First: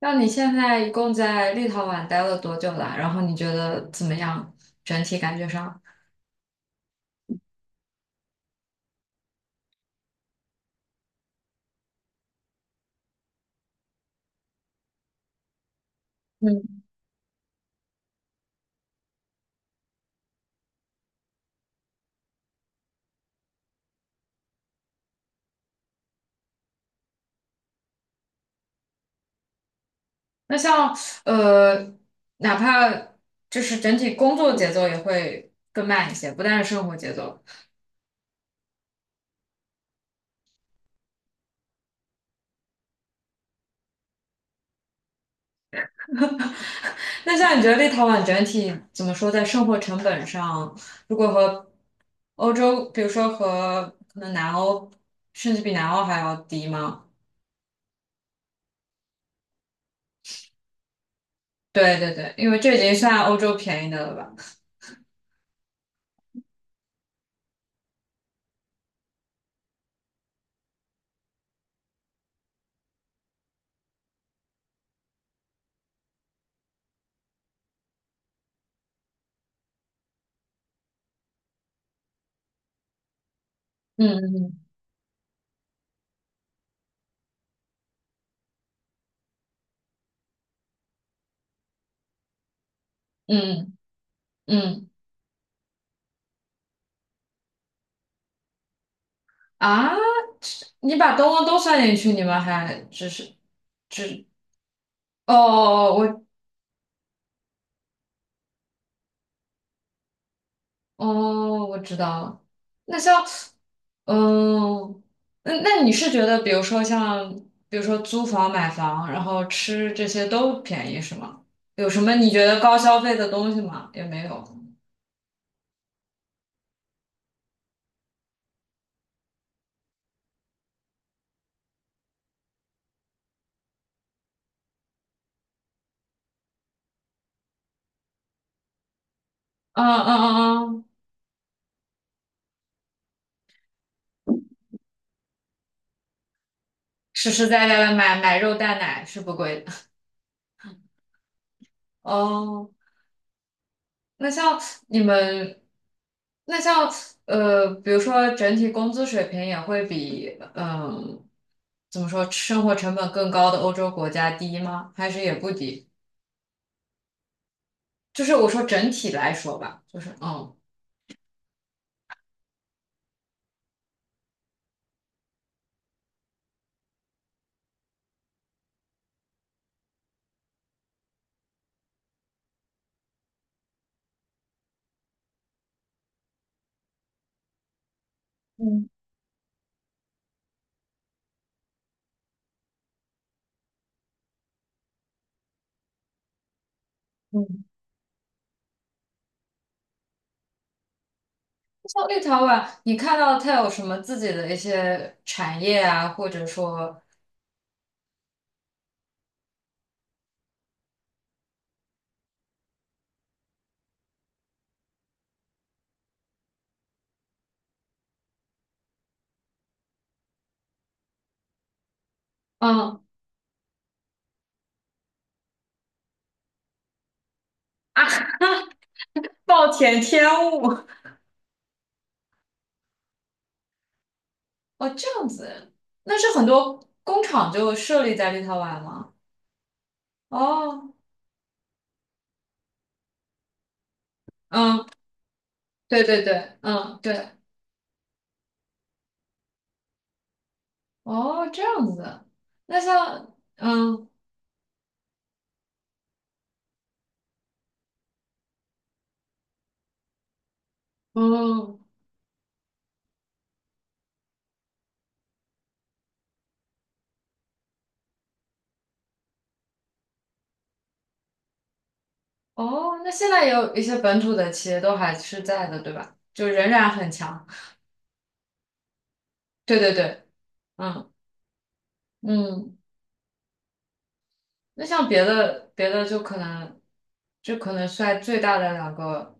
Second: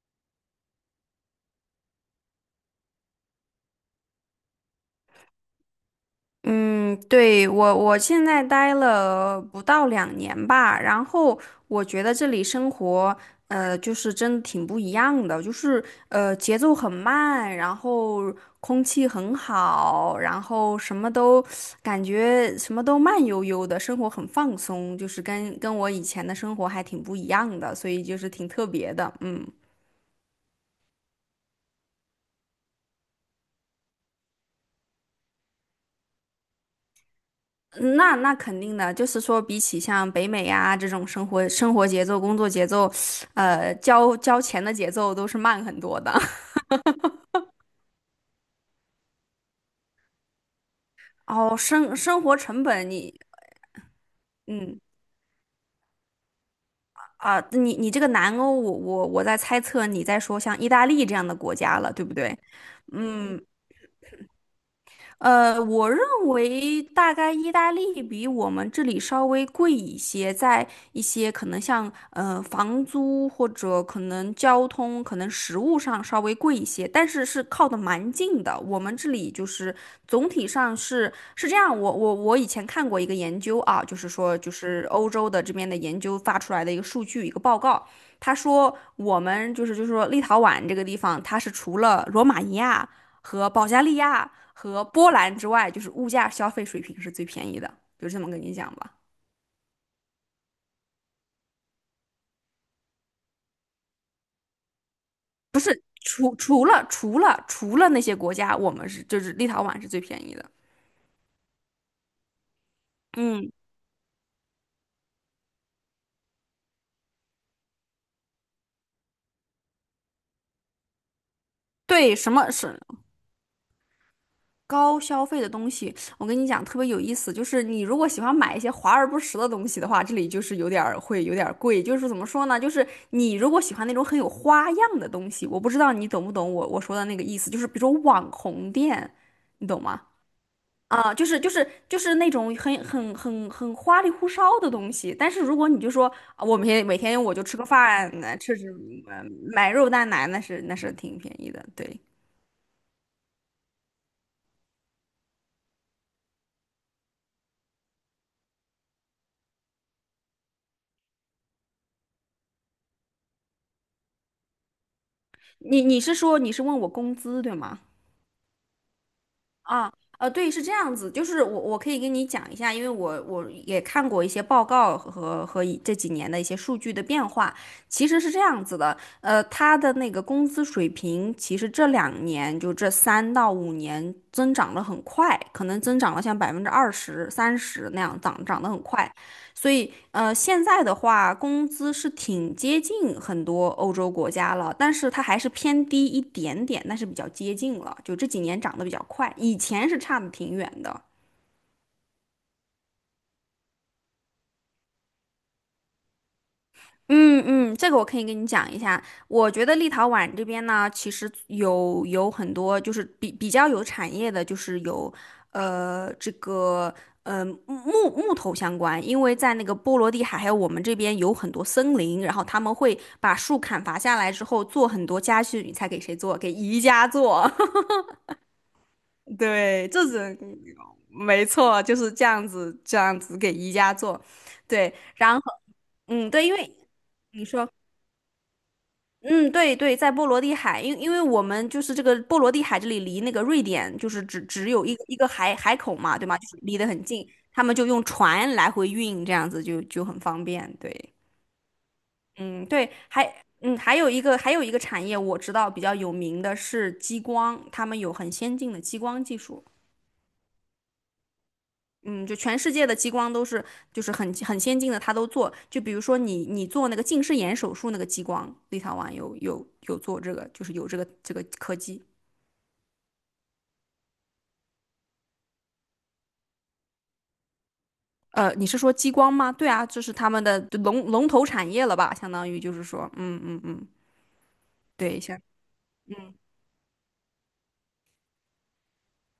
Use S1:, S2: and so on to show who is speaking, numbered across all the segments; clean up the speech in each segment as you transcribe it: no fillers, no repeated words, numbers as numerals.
S1: 那你现在一共在立陶宛待了多久啦？然后你觉得怎么样？整体感觉上？
S2: 嗯，对，我现在待了不到两年吧。然后我觉得这里生活，就是真的挺不一样的。就是节奏
S1: 嗯。
S2: 很慢，然后空气很好，然后什么都感觉什么都慢悠悠的，生活很放松，就是跟我以前的生活还挺不一样的，所以就是挺特别的，嗯。
S1: 那像呃，哪怕就是整体工作节奏也会更慢一些，不但是生活节奏。
S2: 那肯定的，就是说，比起像北美呀、这种生活节奏、工作节奏，交钱的节奏都是慢很多的。
S1: 那像你觉得立陶宛整体怎么说，在生活成本上，如果
S2: 哦，
S1: 和
S2: 生活
S1: 欧
S2: 成
S1: 洲，
S2: 本
S1: 比如
S2: 你，
S1: 说和可能南
S2: 嗯
S1: 欧，甚至比南欧还要低吗？
S2: 你这个南欧，我在猜测你在说像意大利这样的国家了，
S1: 对
S2: 对
S1: 对
S2: 不
S1: 对，
S2: 对？
S1: 因为这已经算欧
S2: 嗯，
S1: 洲便宜的了吧？
S2: 我认为大概意大利比我们这里稍微贵一些，在一些可能像房租或者可能交通、可能食物上稍微贵一些，但是是靠的蛮近的。我们这里就是总体上是这样。我以前看过一个研究啊，就
S1: 嗯
S2: 是说就
S1: 嗯
S2: 是欧洲的这边的研究发出来的一个数据一个报告，他说我们就是说立陶宛这个地方，它是除了罗马尼亚和保
S1: 嗯
S2: 加利亚和
S1: 嗯。嗯
S2: 波兰之外，就是物价消费水平是最便宜的，就这么跟你讲吧。
S1: 啊，你把东东都算进去，你们还只是只哦，我
S2: 除了那些国家，我们是就是立陶宛是最便宜的。
S1: 哦，我知道了。那像
S2: 嗯，
S1: 嗯，那你是觉得，比如说像，比如说租房、买房，然后吃这些都便宜是吗？有什么
S2: 对，
S1: 你
S2: 什
S1: 觉
S2: 么
S1: 得高
S2: 是
S1: 消费的东西吗？也没有。
S2: 高消费的东西？我跟你讲，特别有意思，就是你如果喜欢买一些华而不实的东西的话，这里就是有点儿会有点儿贵。就是怎么说呢？就是你如果喜欢那种很有花样的东西，我不知道你懂不懂我说的那个意思，就是比如说网红店，你懂
S1: 嗯
S2: 吗？
S1: 嗯嗯嗯，
S2: 啊，就是那种很花里胡哨的东西，但是如果你就说啊我每天每天
S1: 实
S2: 我就
S1: 实
S2: 吃个
S1: 在在的
S2: 饭，
S1: 买
S2: 呃
S1: 买肉
S2: 吃吃
S1: 蛋奶是
S2: 呃
S1: 不贵
S2: 买
S1: 的。
S2: 肉蛋奶，那是挺便宜的。对，
S1: 哦，那像你们，那像比如说整体工资水平也会比嗯，怎么说生活成本更高的欧洲国家低吗？还是也不
S2: 你
S1: 低？
S2: 你是说你是问我工资对吗？
S1: 就是我说整体来说吧，
S2: 啊，
S1: 就是
S2: 对，
S1: 嗯。
S2: 是这样子，就是我可以跟你讲一下。因为我也看过一些报告和这几年的一些数据的变化。其实是这样子的，他的那个工资水平，其实这两年就这3到5年增长的很快，可能增长了像20%、30那样涨，涨得很
S1: 嗯
S2: 快，所以现在的话，工资是挺接近很多欧洲国家了，但是它还是偏低一点点，但是比较接
S1: 嗯。
S2: 近了。就这几年涨得比较快，以前是差的挺远的。
S1: 像立陶宛，你看到它有什么自己的一些产业啊，或者说
S2: 嗯嗯，这个我可以跟你讲一下。我觉得立陶宛这边呢，其实有很多就是比较有产业的，就是有这个木头相关，因为在那个波罗的海还有我们这边有很多森林，然后他们会
S1: 嗯，
S2: 把树砍伐下来之后做很多家具，你猜给谁做？给宜家做。
S1: 暴
S2: 对，
S1: 殄天物。
S2: 没错，就是这样子给宜家做。
S1: 哦
S2: 对，
S1: 这样
S2: 然后
S1: 子，那
S2: 嗯
S1: 是
S2: 对，
S1: 很
S2: 因为
S1: 多工
S2: 你
S1: 厂
S2: 说。
S1: 就设立在立陶宛吗？
S2: 嗯，对对，在波罗的海，
S1: 哦，
S2: 因为我们就是这个波罗的海这里离那个瑞典就是只
S1: 嗯。
S2: 有一个海口
S1: 对
S2: 嘛，
S1: 对
S2: 对吗？就是
S1: 对，
S2: 离得
S1: 嗯，
S2: 很近，
S1: 对，
S2: 他们就用船来回运，这样子就很方便。对，
S1: 哦，这样子的。
S2: 嗯，
S1: 那
S2: 对，
S1: 像，
S2: 还嗯还
S1: 嗯，
S2: 有一个还有一个产业我知道比较有名的是激光，他们有很先进的激光技术。
S1: 哦，
S2: 嗯，就全世界的激光都是很先进的，他都做。就比如说你做那个近视眼手术那个激光，立陶宛有做这个，就是有这个科技。
S1: 哦，那现在也有一些本土的企业都还是在的，对吧？就仍然很强。
S2: 你是说激光吗？对
S1: 对
S2: 啊，
S1: 对
S2: 这是
S1: 对，
S2: 他们的龙
S1: 嗯
S2: 龙头产业了吧？相当于就
S1: 嗯。
S2: 是说，嗯嗯嗯，
S1: 那像
S2: 对，
S1: 别的别的就
S2: 嗯
S1: 可能，就可能算最大的两个，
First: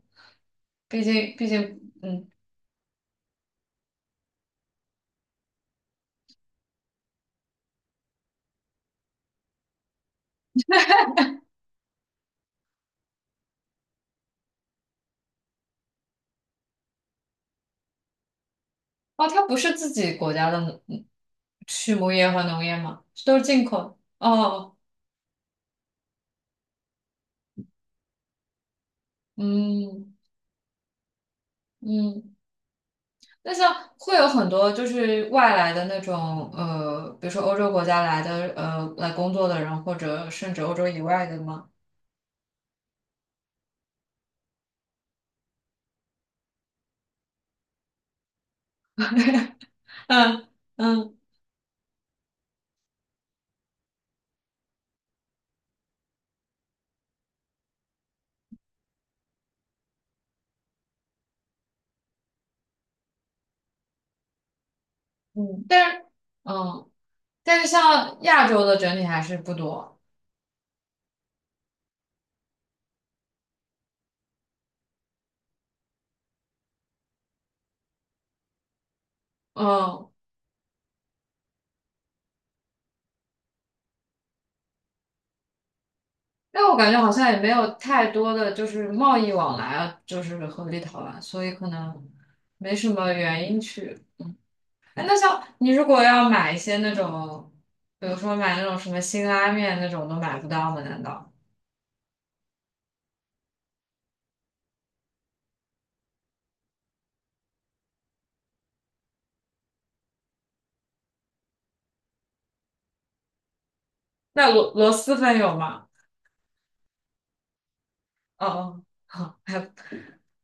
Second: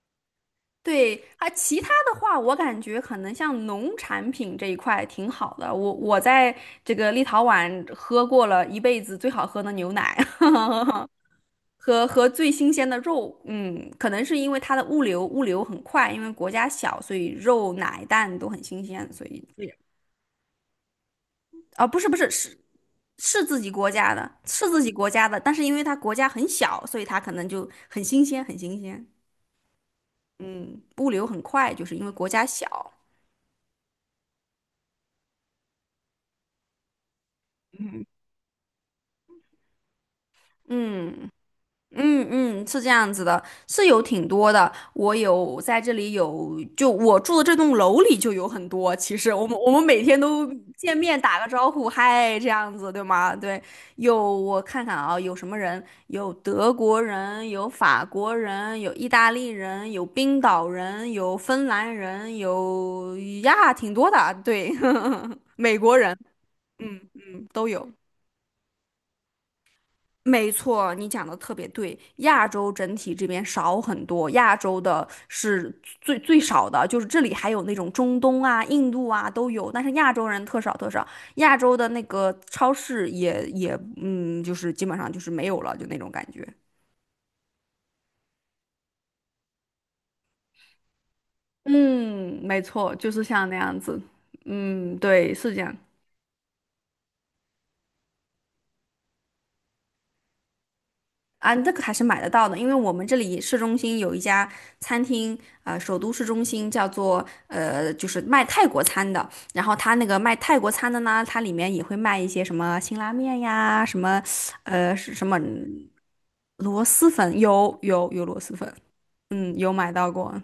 S1: 毕
S2: 对
S1: 竟毕
S2: 啊，其他
S1: 竟，
S2: 的
S1: 嗯，
S2: 话，我感觉可能像农产品这一块挺好的。我在这个立陶宛喝过了一辈子最好喝的牛奶，和最新鲜的肉，嗯，可能是因为它的物流很快，因为国家小，所以肉、奶、蛋都很新鲜，所
S1: 哦，
S2: 以
S1: 它不是自己国家的嗯，
S2: 啊，
S1: 畜
S2: 不是
S1: 牧
S2: 不
S1: 业
S2: 是
S1: 和
S2: 是
S1: 农业嘛，都是
S2: 是自
S1: 进
S2: 己
S1: 口
S2: 国
S1: 的。
S2: 家的，是
S1: 哦，
S2: 自己国家的，但是因为它国家很小，所以它可能就很新鲜，很新鲜。
S1: 嗯
S2: 嗯，物流很快，就是因为国
S1: 嗯。
S2: 家小。
S1: 那像会有很多就是外来的那种比如说欧洲国家
S2: 嗯，
S1: 来的来工作的人，或者甚至欧洲以外
S2: 嗯。
S1: 的吗？
S2: 嗯嗯，是这样子的，是有挺多的。我在这里有，就我住的这栋楼里就有很多。其实我们每天都
S1: 嗯
S2: 见
S1: 嗯，
S2: 面打个招呼，嗨，这样子对吗？对，有我看看啊，有什么人？有德国人，有法国人，有意大利人，有冰岛人，有芬兰人，有呀，挺多的。对，
S1: 嗯，
S2: 美
S1: 但
S2: 国
S1: 是
S2: 人，
S1: 嗯，
S2: 嗯嗯，
S1: 但是
S2: 都有。
S1: 像亚洲的整体还是不多。
S2: 没错，你讲的特别对。亚洲整体这边少很多，亚洲的是最少的，就是这里还有那种中东啊、印度啊都有，但是
S1: 嗯，
S2: 亚洲人特少特少。亚洲的那个超市也就是基本上就是没有了，就那种感觉。
S1: 但我感觉好像也没有太多的就是贸易往来啊，就是和立陶宛，所以可能
S2: 嗯，没
S1: 没什
S2: 错，就
S1: 么
S2: 是像
S1: 原
S2: 那
S1: 因
S2: 样
S1: 去。
S2: 子。嗯，
S1: 哎，那
S2: 对，
S1: 像
S2: 是这
S1: 你
S2: 样。
S1: 如果要买一些那种，比如说买那种什么辛拉面那种，都买不到吗？难道？
S2: 啊，这个还是买得到的，因为我们这里市中心有一家餐厅，首都市中心叫做就是卖泰国餐的。然后它那个卖泰国餐的呢，它里面也会卖一些什么辛拉面呀，什么
S1: 那螺螺
S2: 是
S1: 蛳
S2: 什
S1: 粉
S2: 么
S1: 有吗？
S2: 螺蛳粉，有螺
S1: 哦
S2: 蛳粉，
S1: 哦，好，还
S2: 嗯，
S1: 有
S2: 有买到过。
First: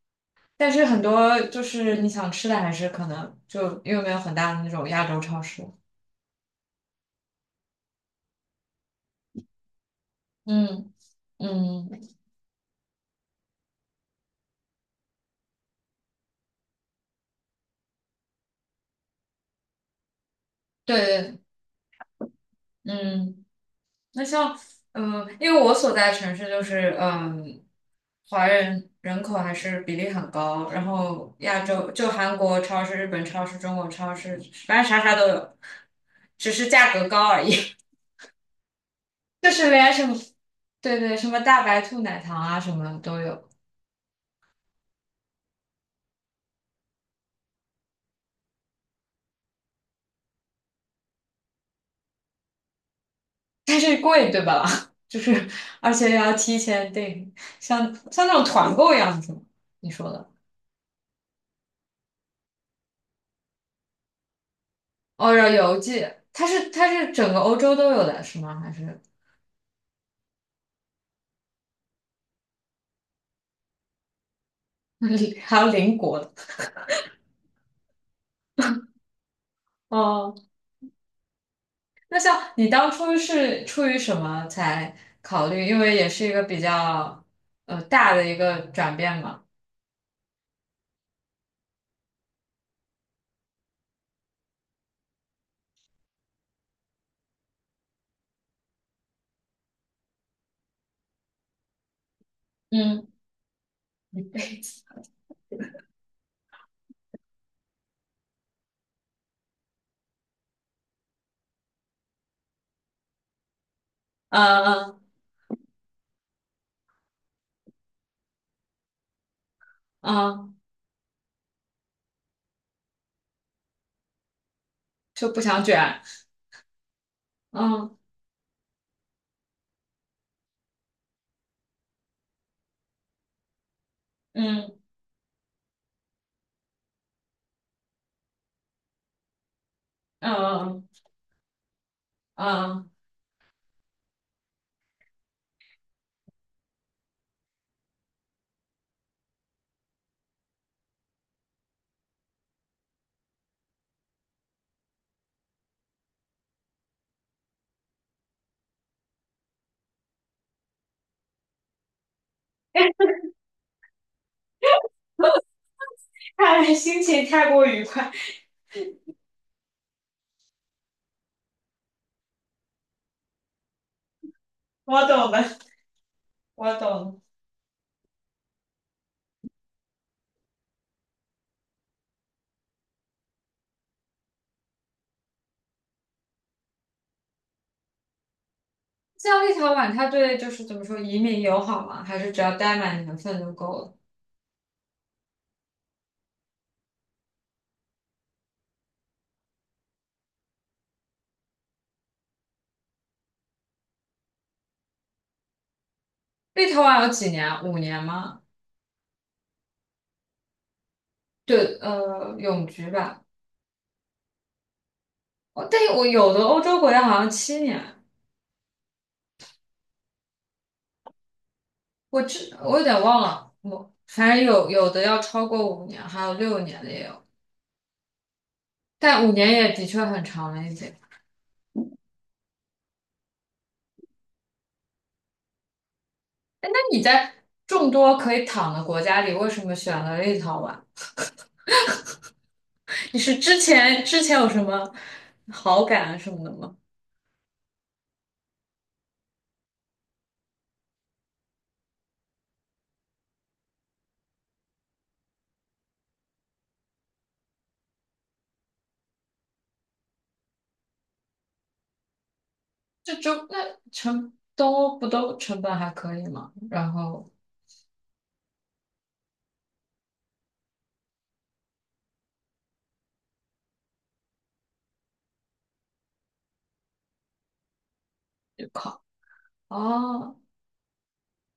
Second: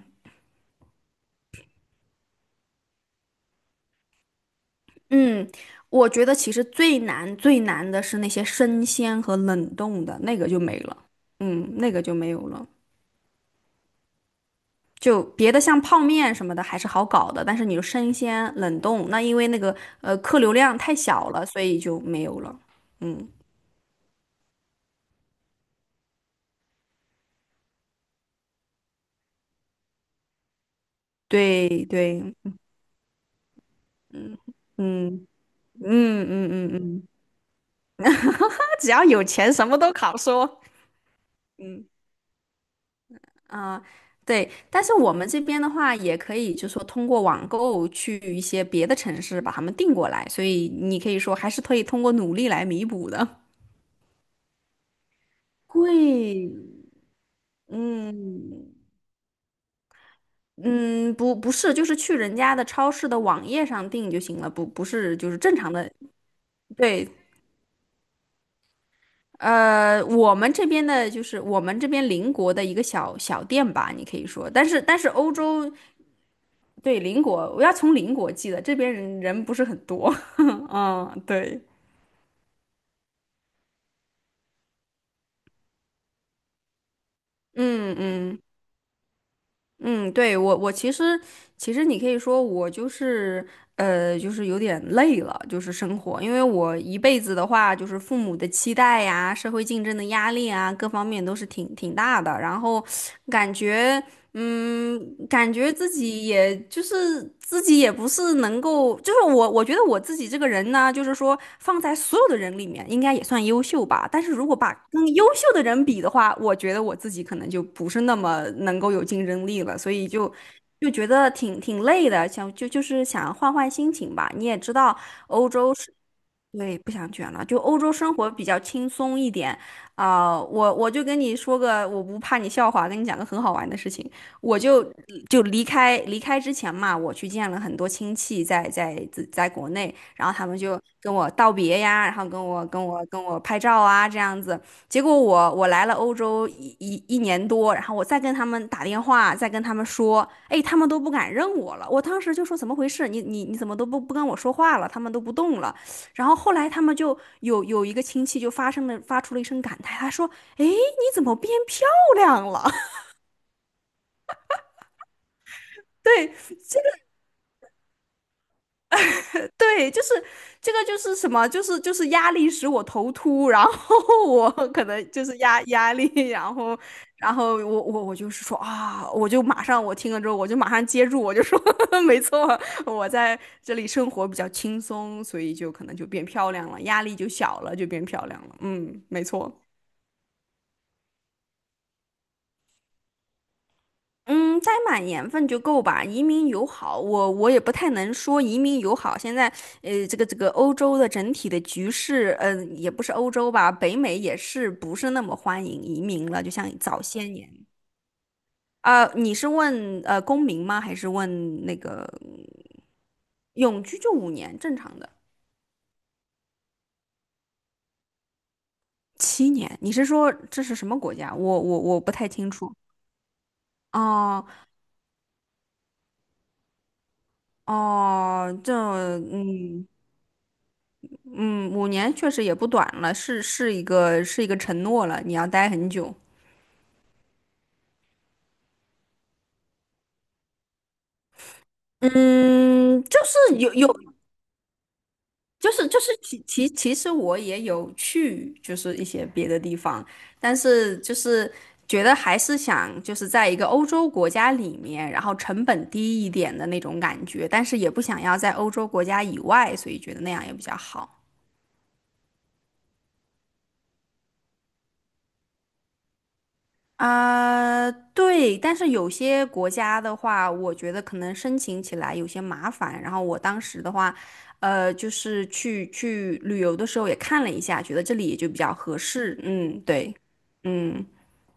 S1: 但是很多就是你想吃的，还是可能就因为没有很大的那种亚洲超
S2: 嗯，
S1: 市。
S2: 我觉得其实最难最难的是那些生鲜和冷冻的，那个就没
S1: 嗯
S2: 了，嗯，那个
S1: 嗯，
S2: 就没有了。就别的像泡面什么的还是好搞的，但是你就生鲜冷冻，那因为那个客流量太小
S1: 对，
S2: 了，所以就没有了。嗯，
S1: 嗯，那像嗯、因为我所在城市就是嗯、华人人口还是比例很高，然后亚
S2: 对
S1: 洲就
S2: 对，
S1: 韩国超市、日本超市、中国超
S2: 嗯
S1: 市，反正啥啥
S2: 嗯
S1: 都有，
S2: 嗯
S1: 只是
S2: 嗯嗯
S1: 价格
S2: 嗯，
S1: 高而已。
S2: 他只要有
S1: 就
S2: 钱，什
S1: 是
S2: 么
S1: 连
S2: 都
S1: 什么，
S2: 好说。
S1: 对对，什么大白
S2: 嗯
S1: 兔奶糖啊，什么都有。
S2: 啊、对，但是我们这边的话，也可以就是说通过网购去一些别的城市把他们订过来，所以你可以说还是可以通过努力来弥补的。
S1: 但是贵，对吧？就是而且要
S2: 贵，
S1: 提前订，像那种团
S2: 嗯，
S1: 购一样子吗？你说的，
S2: 嗯，不，不是，就是去人家的超市的网页上订就行了，不，不是，就
S1: 哦，
S2: 是
S1: 然后
S2: 正常
S1: 邮
S2: 的。
S1: 寄，它是它
S2: 对，
S1: 是整个欧洲都有的是吗？还是
S2: 我们这边的就是我们这边邻国的一个小小店吧，你可以说，但是欧
S1: 还有
S2: 洲
S1: 邻国的？
S2: 对邻国，我要从邻国寄的，这边人不是很多，
S1: 哦，
S2: 嗯，对，
S1: 那像你当初是出于什么才考虑？因为也是一个比较
S2: 嗯
S1: 大的一
S2: 嗯。
S1: 个转变嘛。
S2: 嗯，对，我其实你可以说我就是就是有点累了，就是生活，因为我一辈子的话，就是父母的期待呀、社会竞争的压力啊，各方面都是挺大的，然后
S1: 嗯，
S2: 感觉。
S1: 一辈子。
S2: 嗯，感觉自己也不是能够，就是我觉得我自己这个人呢，就是说放在所有的人里面，应该也算优秀吧。但是如果
S1: 嗯
S2: 把
S1: 嗯
S2: 跟优秀的人比的话，我觉得我自己可能就不是那么能够有竞争力了，所以就
S1: 嗯，
S2: 就觉得挺累的，想就是想换换心情吧。你也知道，
S1: 就不
S2: 欧
S1: 想
S2: 洲是
S1: 卷。
S2: 对，不想卷了，就欧洲
S1: 嗯
S2: 生活比较轻松一点啊、我就跟你说个，我不怕你笑话，跟你讲个很好玩的事情。我
S1: 嗯
S2: 就离开之前嘛，我去见了很多亲戚在国内，然后他们就
S1: 嗯
S2: 跟我道别呀，然后跟
S1: 嗯
S2: 我跟
S1: 嗯。
S2: 我跟我拍照啊这样子。结果我来了欧洲一年多，然后我再跟他们打电话，再跟他们说，哎，他们都不敢认我了。我当时就说怎么回事？你怎么都不跟我说话了？他们都不动了。然后后来他们就有一个亲戚就发出了一声感叹，他说：“哎，你怎么变漂亮了？”
S1: 嗯
S2: 对
S1: 看来心情太过愉快，
S2: 对，就是这个就是什么，就是压力使我头秃，然后我 可
S1: 我
S2: 能就
S1: 懂
S2: 是
S1: 了，
S2: 压力，然
S1: 我
S2: 后
S1: 懂。了。
S2: 然后我就是说啊，我就马上我听了之后我就马上接住，我就说呵呵 没错，我在这里生活比较轻松，所以就可能就变漂亮了，压力就小了，就变漂亮了。嗯，没
S1: 像立
S2: 错。
S1: 陶宛，它对就是怎么说移民友好吗？还是只要待满年份就够了？
S2: 嗯，栽满年份就够吧。移民友好，我也不太能说移民友好。现在，这个这个欧洲的整体的局势，嗯、也不是欧洲吧，北美也是不是那么欢迎移民了，就像
S1: 立陶
S2: 早
S1: 宛有
S2: 些
S1: 几年啊
S2: 年。
S1: 五年吗？
S2: 啊、你是问公民吗？还是问那
S1: 对，
S2: 个
S1: 永居吧。
S2: 永居就五年正常的？
S1: 哦，但我有的欧洲国家好像七年，
S2: 七年？你是说这是什么国家？我不
S1: 我
S2: 太清
S1: 知，
S2: 楚。
S1: 我有点忘了，我反正
S2: 哦
S1: 有，有的要超过五年，还有六年的也有，
S2: 哦，这
S1: 但五年也的
S2: 嗯。
S1: 确很长了一点。
S2: 嗯，五年确实也不短了，是一个承诺了，你要待很久。
S1: 那你在众多可以躺的国家里，为什么选了立陶宛？
S2: 嗯，
S1: 你
S2: 就
S1: 是
S2: 是
S1: 之
S2: 有，
S1: 前之前有什么
S2: 就
S1: 好
S2: 是就
S1: 感
S2: 是
S1: 啊什
S2: 其
S1: 么的
S2: 其
S1: 吗？
S2: 其实我也有去，就是一些别的地方，但是就是觉得还是想就是在一个欧洲国家里面，然后成本低一点的那种感觉，但是也不想要在欧洲国家以外，所以觉得那样也比较好。
S1: 这就那成都不都成本还可以吗？然后
S2: 啊，对，但是有些国家的话，我觉得可能申请起来有些麻烦。然后我当时的话，就是去旅游的时候也看了一下，觉得这里也就比
S1: 就
S2: 较合
S1: 考，
S2: 适。嗯，对，
S1: 哦，
S2: 嗯。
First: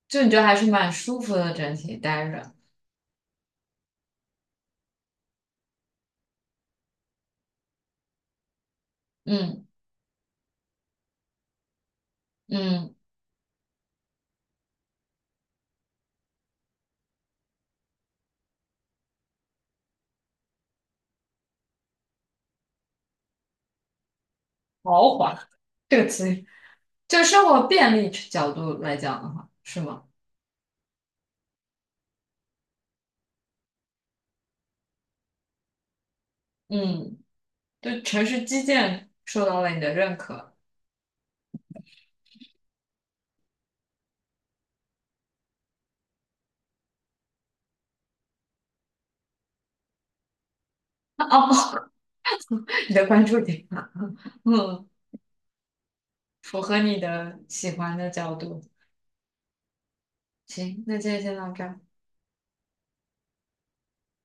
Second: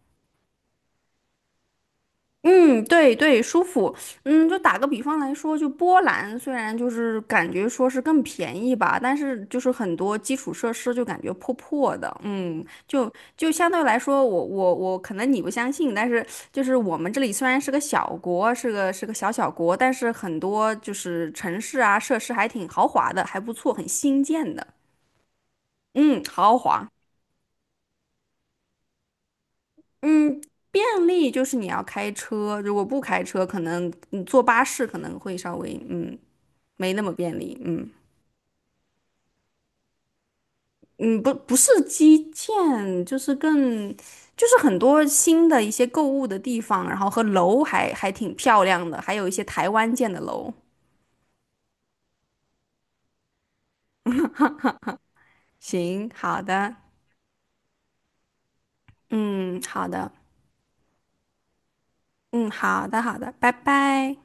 S1: 就你觉得还是蛮舒服的，整体待着，
S2: 嗯，对对，舒服。嗯，就打个比方来说，就波兰虽然就是感觉说是更便宜吧，但是就
S1: 嗯，
S2: 是很多基础设施就感觉破破的。嗯，
S1: 嗯，
S2: 就就相对来说，我可能你不相信，但是就是我们这里虽然是个小国，是个小小国，但是很多就是城市啊设施还挺豪华的，还不错，很新建的。
S1: 豪华这个
S2: 嗯，
S1: 词语，
S2: 豪华。
S1: 就生活便利角度来讲的话，是吗？
S2: 嗯，便利就是你要开车，如果不开车，可能你坐巴士可能会稍微嗯。没那么
S1: 嗯，
S2: 便利，嗯
S1: 对城市基建受到了你的认可
S2: 嗯，不是基建，就是更就是很多新的一些购物的地方，然后和楼还还挺漂亮的，还有一些台湾建的楼。
S1: 哦，你的关注点啊，嗯，
S2: 行，好
S1: 符
S2: 的，
S1: 合你的喜欢的角度。
S2: 嗯，好的，
S1: 行，那今天先到这儿。
S2: 嗯，好的，好的，拜拜。